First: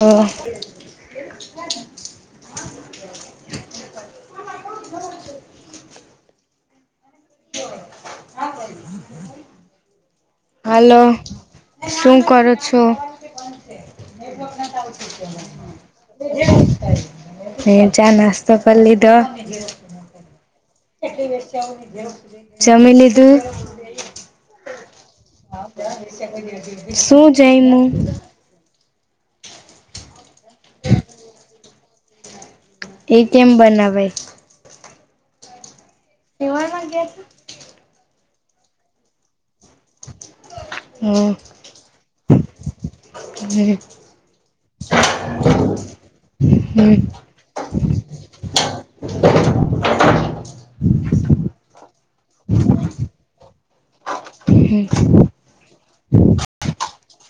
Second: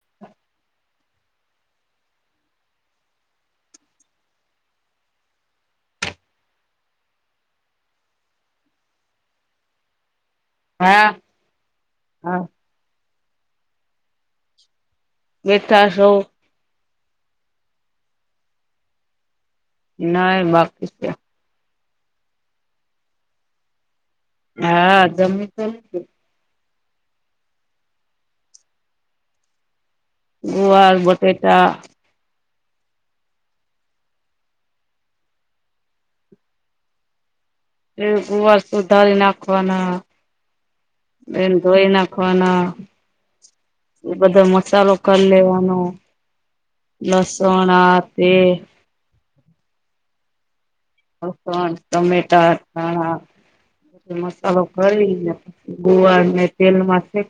અહ. કા ચાયલી હાલો, હા શું હા કરો છો? લેટા શો. એમ ચા નાસ્તો કર લીધો? નાઈ બા જમી લીધું? હા, જમી તો ધૂ. શું જયમું? ગુવાર બટેટા એ કેમ બનાવાય? તેવામાં ગ્યા તા? એ ગુવાર સુધ્ધારી નાખવાના. બેન ધોઈ નાખવાના. હમ એ બધો મસાલો કર લેવાનો હમ લસણ આ તે ઓ કન ટોમેટા ધાણા એ મસાલો હમ કલીને ગુવારને તેલનુંમાં છે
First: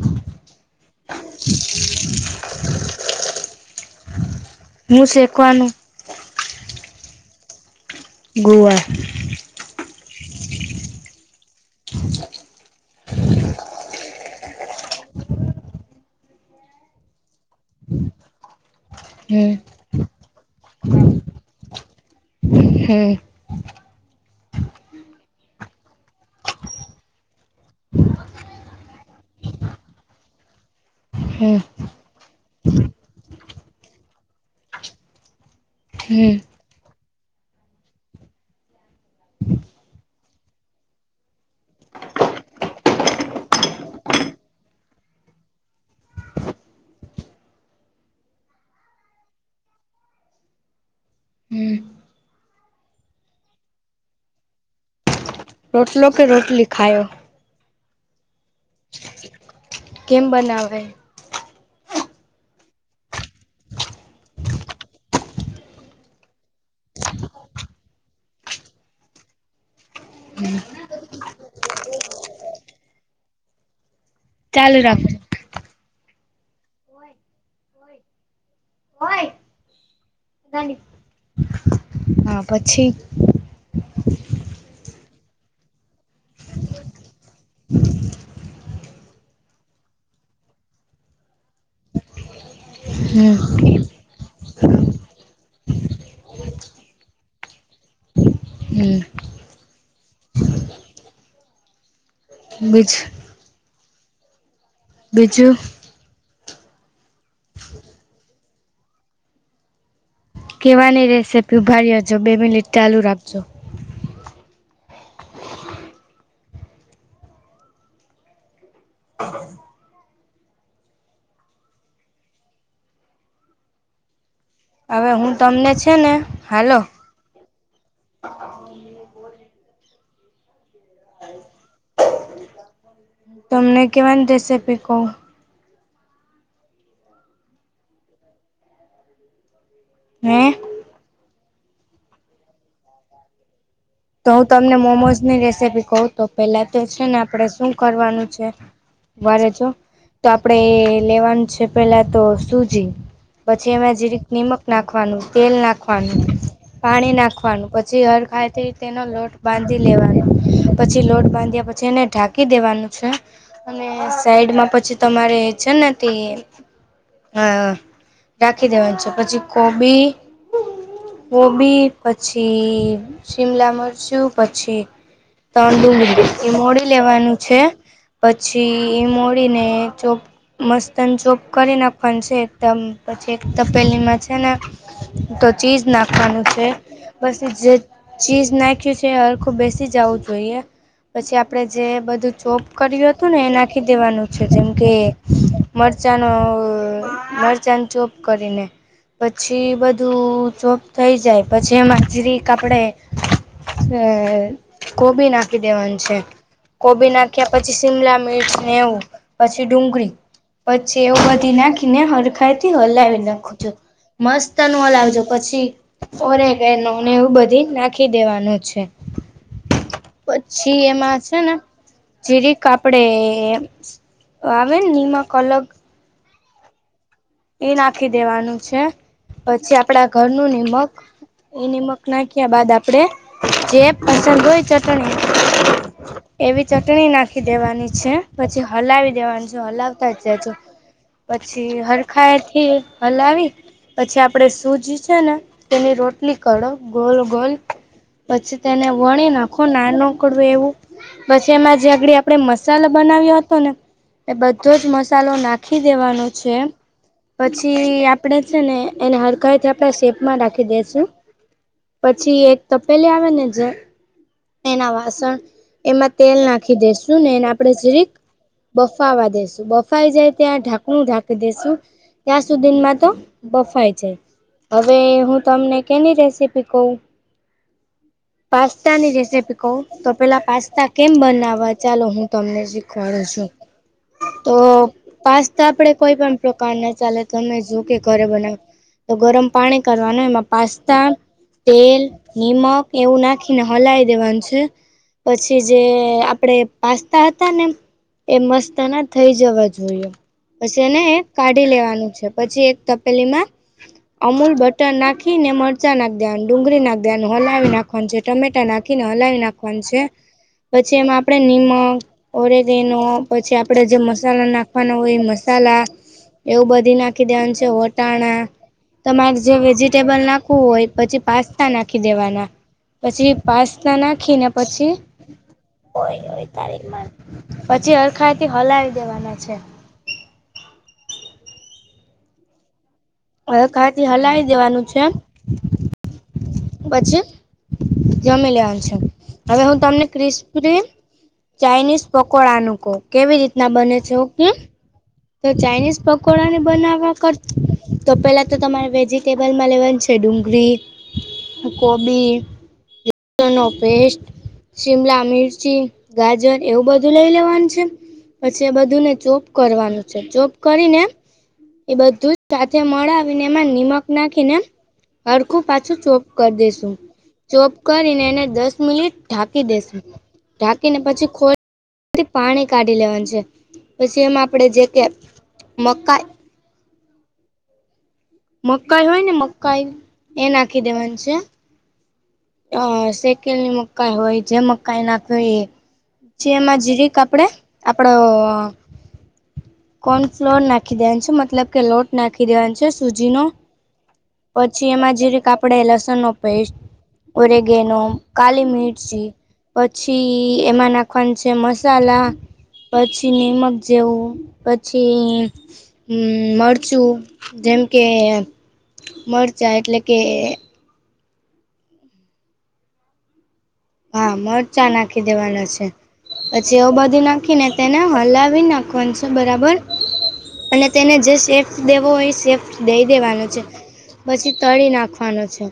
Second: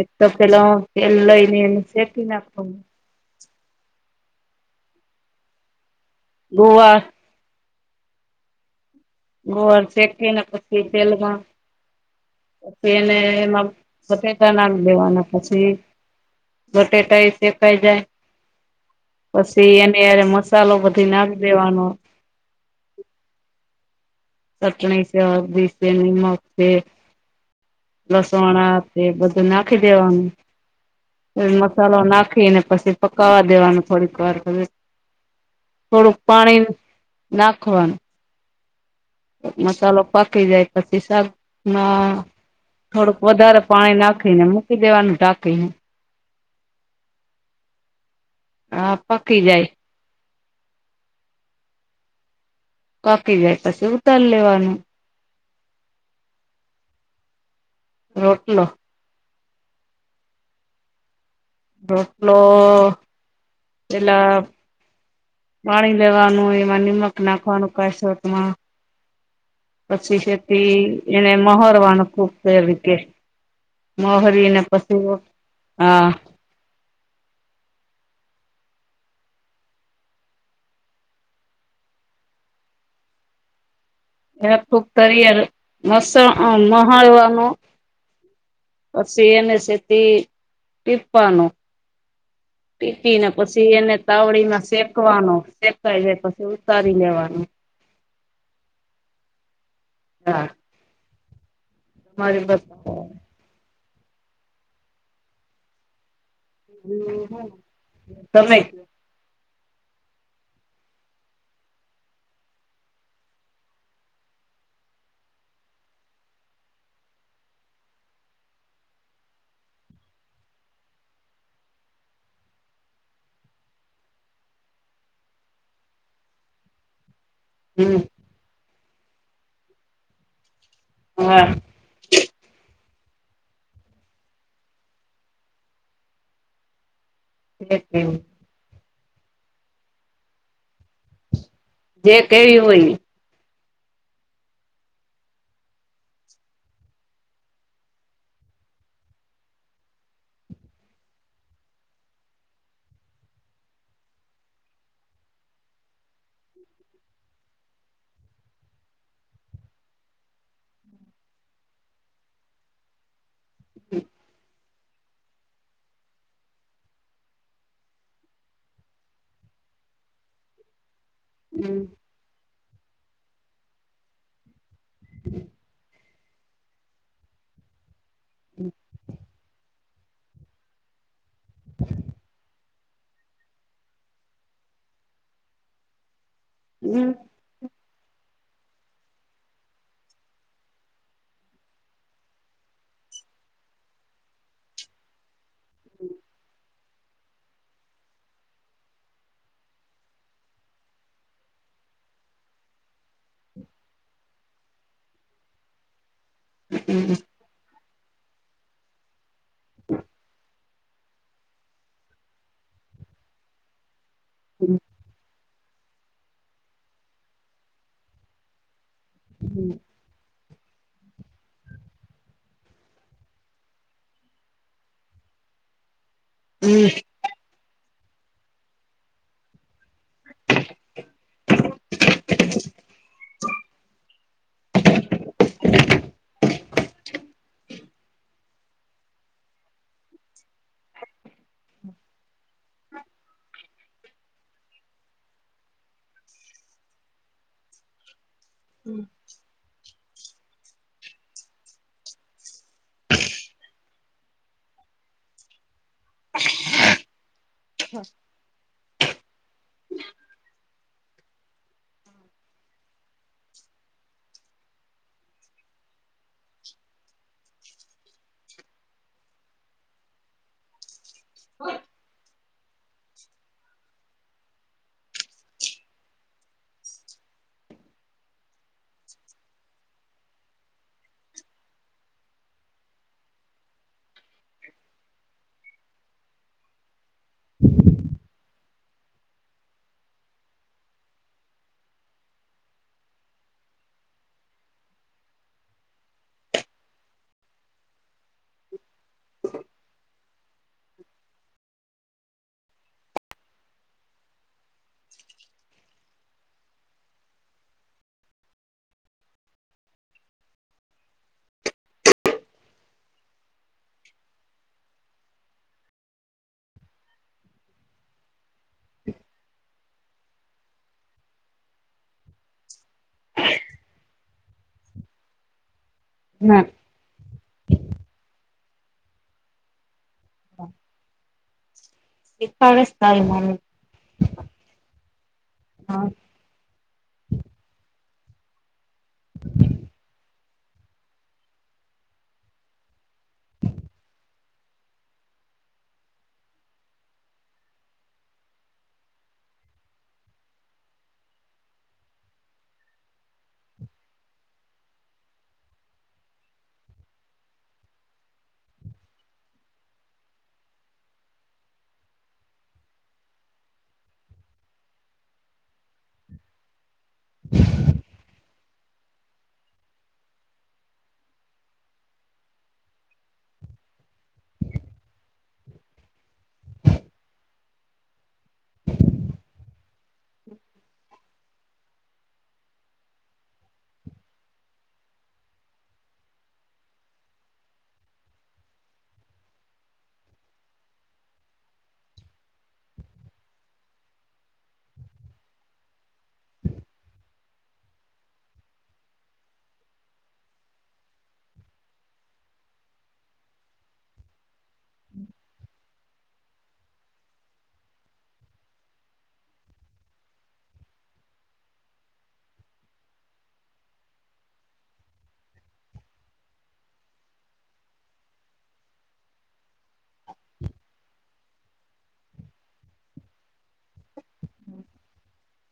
એક તપેલો તેલ લઈને એને સેકી નાખવાનું. મું શેકવાનું. ગોવાર. ગુવાર. ગોળ તેકવીને તે તેલમાં ટ્વેને એમાં સફેટાના દેવાના પછી બટેટા એ શેકાઈ જાય. હમ પસી એને મસાલો બધુંય નાખી દેવાનો. હમ્મ. ચટણી સે હલ્દી સે નિમક છે. લસણ આતે બધું નાખી દેવાનું. હમ મસાલો નાખીને પછી પકાવા દેવાનું થોડીક વાર. [inaudible] થોડુંક પાણી નાખવાનું. મસાલો પાકવી જાય પછી શાક ના ના ના થોડુંક વધારે પાણી નાખીને મૂકી દેવાનું ઢાંકીને. [inaudible] આ પકી જાય. હમ પકી જાય પછી ઉતાર લેવાનું. રોટલો કે રોટલી ખાઈઓ? રોટલો. કેમ બનાવે? રોટલો પેલા બાણી લેવાનું એમાં નિમક નાખવાનું કશોતમાં. પછી છેતે એ-એ-એને મહોરવાનું ખૂપ કે મહો એના ચાલુ પશુઓ, રાખજો હા. હા પછી. એૂક તિયાર મસ મહાડવાનું. પછી એને સેતી ટીપવાનું. ટીપીને હમ પછી એને તાવડીમાં શેકવાનો, શેકાઈ જાય પછી ઉતારી લેવાનો. હ. હા. મારી બ [unintelligible] બીજું બીજું. હ તમે. કહેવાની રેસે ઊભાા રેજો બે મિનિટ ચાલુ રાખજો. હ [inaudible] હ. હવે હું તમને છે ને હાલો. હ. હ બ [unintelligible] હા. તમને કેમન રેસીપી કહો. એ [unintelligible] હે. જે કેવી હોય? તો હું તમને મોમોઝની રેસીપી કઉ તો પેલા તો છે ને આપડે શું કરવાનું છે. વારે જો તો, આપડે લેવાનું છે પેલા તો સુજી. પછી એમાં જે નિમક નાખવાનું તેલ નાખવાનું. પાણી નાખવાનું પછી હર ખાયતિ તેનો લોટ બાંધી લેવાનો, પછી લોટ બાંધ્યા પછી એને ઢાંકી દેવાનું છે. અને સાઈડમાં પછી તમારે છે ને તે હ રાખી દેવાની છે પછી કોબી. કોબી પછી શિમલા મરચું પછી તન ડુંગળી એ મોડી લેવાનું છે, પછી ઈ મોડી ને ચોપ મસ્તન ચોપ કરી નાખવાનું છે. તમ પછી એક તપેલીમાં છે ને, તો ચીઝ નાખવાનું છે બસ. જે ચીસ નાખ્યું એ સરખું બેસી જાઉં જોઈએ. પછી આપડે જે બધું ચોપ કર્યું હતું ને એ નાખી દેવાનું છે જેમ કે મરચાંનો મરચાંનો ચોપ કરીને. પછી બધું ચોપ થઈ જાય પછી એમાં જીરીક આપડે અ કોબી નાખી દેવાનું છે, કોબી નાખી કે પછી શિમલા મિર્ચને એવું, પછી ડુંગળી. પછી એવું બધી નાખીને હરખાયથી હલાવી નાખજો. મસ્તનુ હલાવજો પછી ઓરે કે નને એવું બધી નાખ નાખી દેવાનું છે. હ. પછી એમાં છે ને જિરીક આપડે આવેને મિમા કલગ. હમ. એ નાખી દેવાનું છે, પછી આપડા ઘરનું નિમક. એ નિમક નાખ્યા બાદ આપડે જે પસંદ હોય તે ચટણી એવી ચટણી નાખી દેવાની છે પછી હલાવી દેવાનું છે હલાવતા જ જજો. પછી હરખાય થી હલાવી. પછી સૂજી છે, ને તેની રોટલી કરો ગોલ ગોલ. તેને વણી નાખો નાનોકડું એવું. પછી એમાં જે આગડી આપડે મસાલા બનાવ્યો હતો ને. એ બધો જ મસાલો નાખી દેવાનો છે. પછી આપડે છે, ને એને હડકાઈથી આપણે શેપમાં રાખી દેસું. પછી એક તપેલી આવે ને જ. એના વાસણ, એમાં તેલ નાખી દેસું ને એને આપણે જેરીક. બફાવા દેસુ બફાઈ જાય ત્યાં ઢાંકણું ઢાકી દેસુ. ત્યાં સુધીમાં તો બફાય છે. હવે હું તમને કેની રેસીપી કવ? પાસ્તાની રેસી તો પેલા કેમ બનાવવા હું તમને શીખવાડું છું. તો પાસ્તા આપડે કોઈ પ્રકારના ચાલે તમે કે ઘરે બનાવ. તો ગરમ પાણી કરવાનું એમાં પાસ્તા તેલ નીમક એવું નાખીને હલાઈ દેવાનું છે. પછી જે આપડે પાસ્તા હતાને. એ મસ્તના થઈ જવા જોઈએ. પછી એને કાઢી લેવાનું છે, પછી એક તપેલીમાં અમૂલ બટર નાખીને મરચાંના ડુંગળી નાખી ધ્યાન હલાવી નાખવાનું છે, ટમેટા નાખી નાખીને હલાવી નાખવાનું છે, પછી એમાં આપણે નિમક ઓરેગઈનો પછી આપડે જે મસાલા નાખવાનો હોય એ મસાલા. એવું બધી નાખી દેનું છે વટાણા. તમારે જે વેજીિટેબલ નાખવું હોય પછી પાસ્તા નાખી દેવાના, પછી પાસના નાખીને પછી હોય હોય ના, તારીખ પછી અરખાયથી હલાવી દેવાના છે. એક પારસ તારીમા. હવે કાલથી હલાવી દેવાનું છે. પછી જમી લેવાનું છે. હવે હું તમને ક્રિસ્પ. ચાઇનીઝ પકોડાનું કહું કેવી રીતના બને છે ઓકેમ. તો ચાઇનીઝ પકોડાને બનાવવા કરતા તો પેલા તો તમારે વેજીિટેબલમાં લેવાની છે ડુંગળી. કોબી, લસણનો પેસ્ટ. શિમલા મિરચી ગાજર એવું બધું લઈ લેવાનું છે? પછી એ બધુંને ચોપ કરવાનું છે, ચોપ કરીને. એ બધું જ સાથે મળાવીને એમાં નીમક નાખીને. હરખું પાછું ચોપ કરી દેસુ. ચોપ કરીને એને દસ મિનિટ ઢાંકી દેશે, ઢાંકીને પછી ખોલી થી પાણી કાઢી લેવાનું છે, પછી એમાં આપણેે જે કે મકાઈ મકાઈ હોય ને મકાઈ એ નાખી દેવાનું છે. અ સેકેલની મકાઈ હોય જે મકાઈ નાખવીએ. જે એમાં જીરીક આપડે આપડો કોન ફ્લોર નાખી દેવા છે, મતલબ કે લોટ નાખી દેવા છે સુજીનો. પછી એમાં જેરીક આપડે લસણ નો પેસ્ટ. ઓરેગેનો કાલી મીરચી. પછી એમાં નાખવાનું છે મસાલા. પછી નીમક જેવું પછી મરચું જેમ કે મરચાં એટલે કે હા મરચા નાખી દેવાનો છે. પછીવ બધી નાખીને તેને હલાવી નાખવાનું છે બરાબર. અને તેને જે સેફ્ટ દેવો હોય એ સેફ દેઈ દેવાનો છે. પછી તળી નાખવાનો છે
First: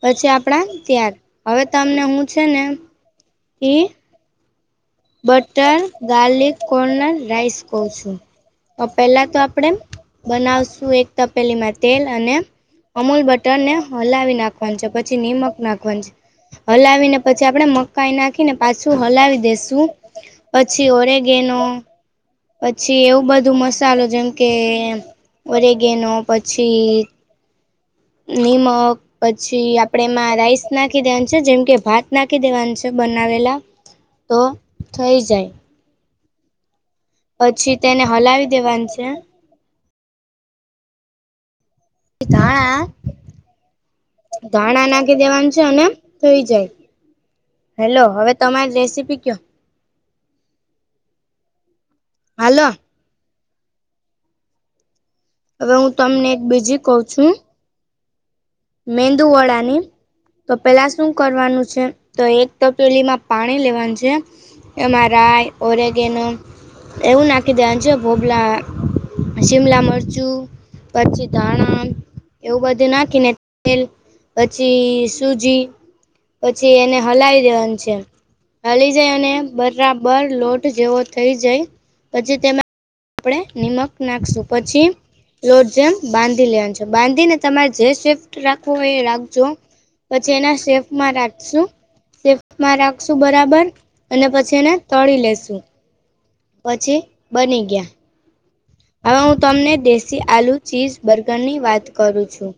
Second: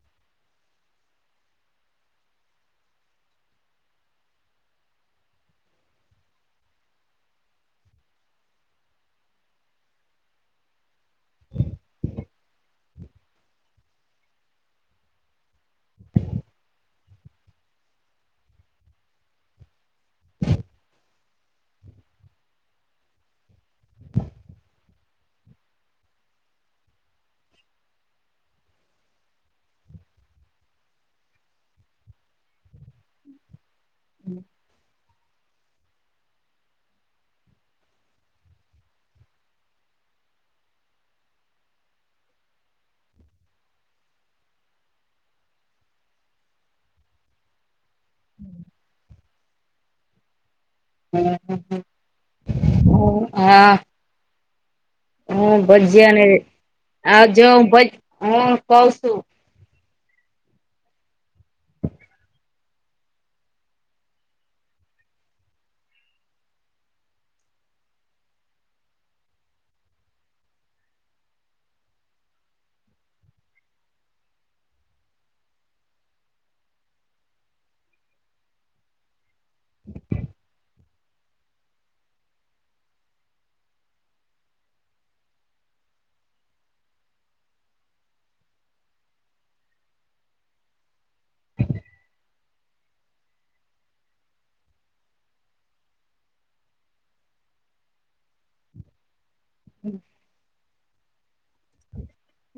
પછી આપડા ત્યાર, હવે તમને હું છે. કે બટર ગાર્લિક કોર્નર રઈસ કૌ છું. તો પેલા તો આપણેે બનાવશું એક તપેલીમાં તેલ અને અમૂલ બટર ને હલાવી નાખવાનું છે પછી નિમક નાખવાની છે. હલાવી ને પછી આપડે મકાઈ નાખીને પાછું હલાવી દેસુ. પછી ઓરેગેનો પછી એવું બધું મસાલો જેમ કે વરેગેનો પછી નિમક. પછી આપણે એમાં રાઈસ નાખી દેવાનું છે. જેમ કે ભાત નાખી દેવાનું છે બનાવેલા. તો થઈ જાય. પછી તેને હલાવી દેવાન છે. [unintelligible] ધાણા ધાણા નાખી દેવાનું છે. અને થઈ જાય. હેલો. હવે તમારી રેસીપી કયો. હમ્મ-હમ્મ-હમ્મ, હાલો ઓહ! હા. હું હવે ભજિયાને તમને એક બીજી આજ જો હું ભજ હું કઉ છું. મેંદુવડા ની. તો પેલા શું કરવાનું છે? તો એક તપેલીમાં પાણી લેવાનું છે. એ મારા ઓરેગેનો એવું નાખી દેવાન છે. [unintelligible] શિમલા મરચું પછી ધાણા, એવું બધું નાખીને [unintelligible] પછી સુજી, પછી એને હલાવી દેવાનું છે. હલી જાય અને બરાબર લોટ જેવો થઈ જાય. પછી તેમાં આપણે નિમક નાખશું. પછી લોટ જેમ બાંધી લેવાનું છે. બાંધીને તમારે જે શેપ રાખવો હોય એ રાખજો. પછી એના શેપમાં રાખશું. શેફમાં રાખશું બરાબર, અને પછી એને તળી લેશુ. પછી બની ગયા. હવે હું તમને દેશી આલુ ચીઝ બર્ગર ની વાત કરું છું.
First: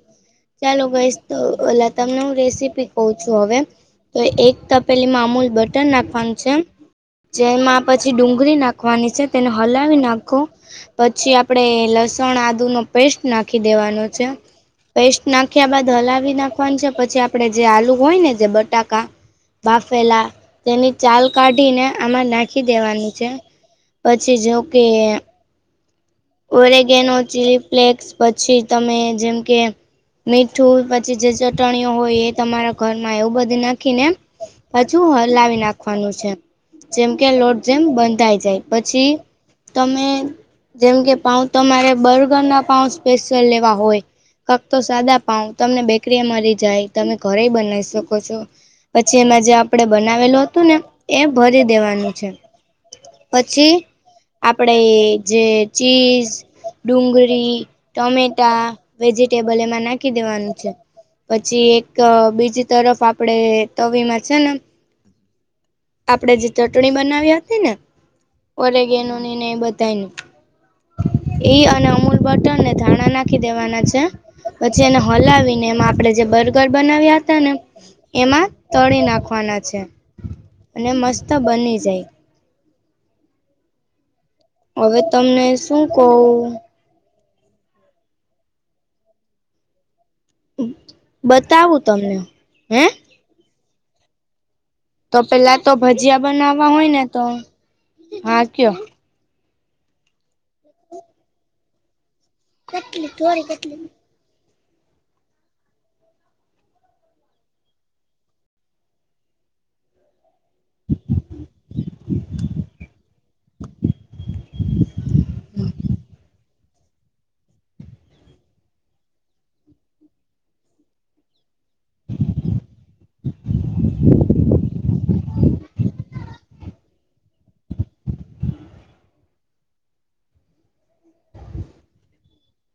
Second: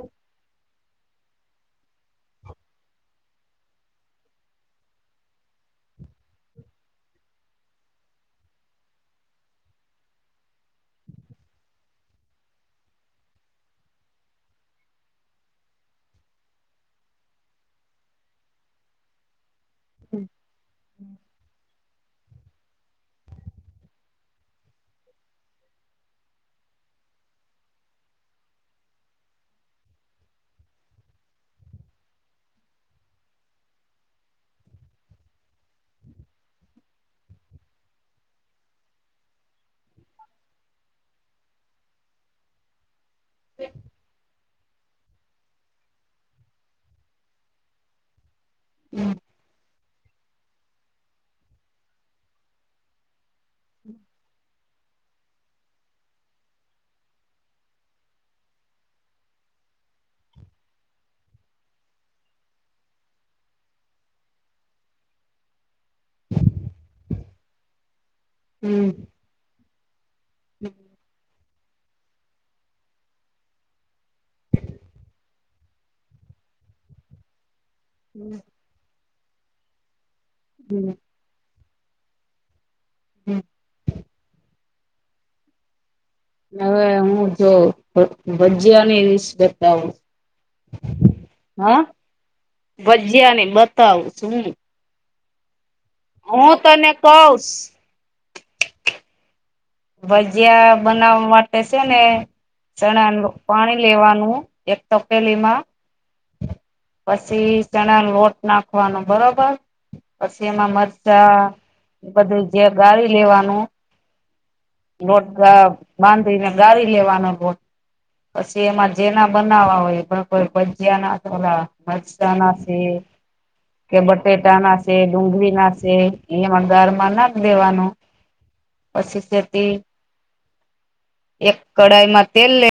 ચાલો ગાઈઝ તો ઓલાં તમને હું રેસીપી કઉ છું હવે. તો એક તપેલીમાં અમૂલ બટર નાખવાનું છે. જેમાં પછી ડુંગળી નાખવાની છે, તેને હલાવી નાખો. પછી આપણેે લસણ, આદુ નો પેસ્ટ નાખી દેવાનો છે. પેસ્ટ નાખ્યા બાદ હલાવી નાખવાનું છે. પછી આપણે જે આલુ હોય ને, જે બટાકા બાફેલા તેની ચાલ કાઢીને આમાં નાખ ખી દેવાની છે. પછી જો કે ઓરેગેનો, ચીલી ફ્લેક્સ, પછી તમે જેમ કે મીઠું, પછી જે ચટણીઓ હોય એ તમારા ઘરમાં એવું બધું નાખીને પાછું હલાવી નાખવાનું છે. જેમ કે લોટ જેમ બંધાઈ જાય. પછી તમે જેમ કે પાઉં તમારે બર્ગરના પાઉં સ્પેશિયલ લેવા હોય. ફક્તો સાદા પાઉં, તમને બેકરીએ મલી જાય, તમે ઘરેઈ બનાઈ શકો છો. પછી એમાં જે આપણેે બનાવેલું હતું ને એ ભરી દેવાનું છે. પછી આપણે જે ચીઝ, ડુંગળી ટમેટા, વેજીિટેબલ એમાં નાખી દેવાનું છે. પછી એક બીજી તરફ આપણે તવીમાં છે ને આપણે જે ચટણી બનાવી હતી ને, હમ ઓરેગેનો ને એ બધાઈ ની? ઈ અને અમૂલ બટર ને ધાણા નાખી દેવાના છે. પછી એને હલાવીને એમાં આપણે જે બર્ગર બનાવ્યા હતા ને એમાં હમ તળી નાખવાના છે. અને મસ્ત બની જાય. હમ હવે તમને શું કવ? હવે હું જોવ ભ ભજીયાની [unintelligible] બતાવું બતાવું તમને. હે? જિયા ની બતાવું છું હું. તો પેલા ભજીયા હું બનાવવા હોય તને ને તો કઉશ કયો. ભજીયા બનાવવા માટે છે ને ચણા પાણી લેવાનું. એક ટપલી માં. પછી ચણા લોટ નાખવાનો બરોબર. પછી એમાં મરચાં, બધું જે ગાળી લેવાનું. લોોટ બાંધીને ગાારી લેવાનો લોટ. પછી એમાં જેના બનાવવા હોય પણ કોઈ. નાલા મજ જનાશે. કે બટેટા નાશે ડુંગળી નાશે એમાં ઘરમાં નાખ દેવાનું. પછી સ, એક કઢાઈમાં તેલ લે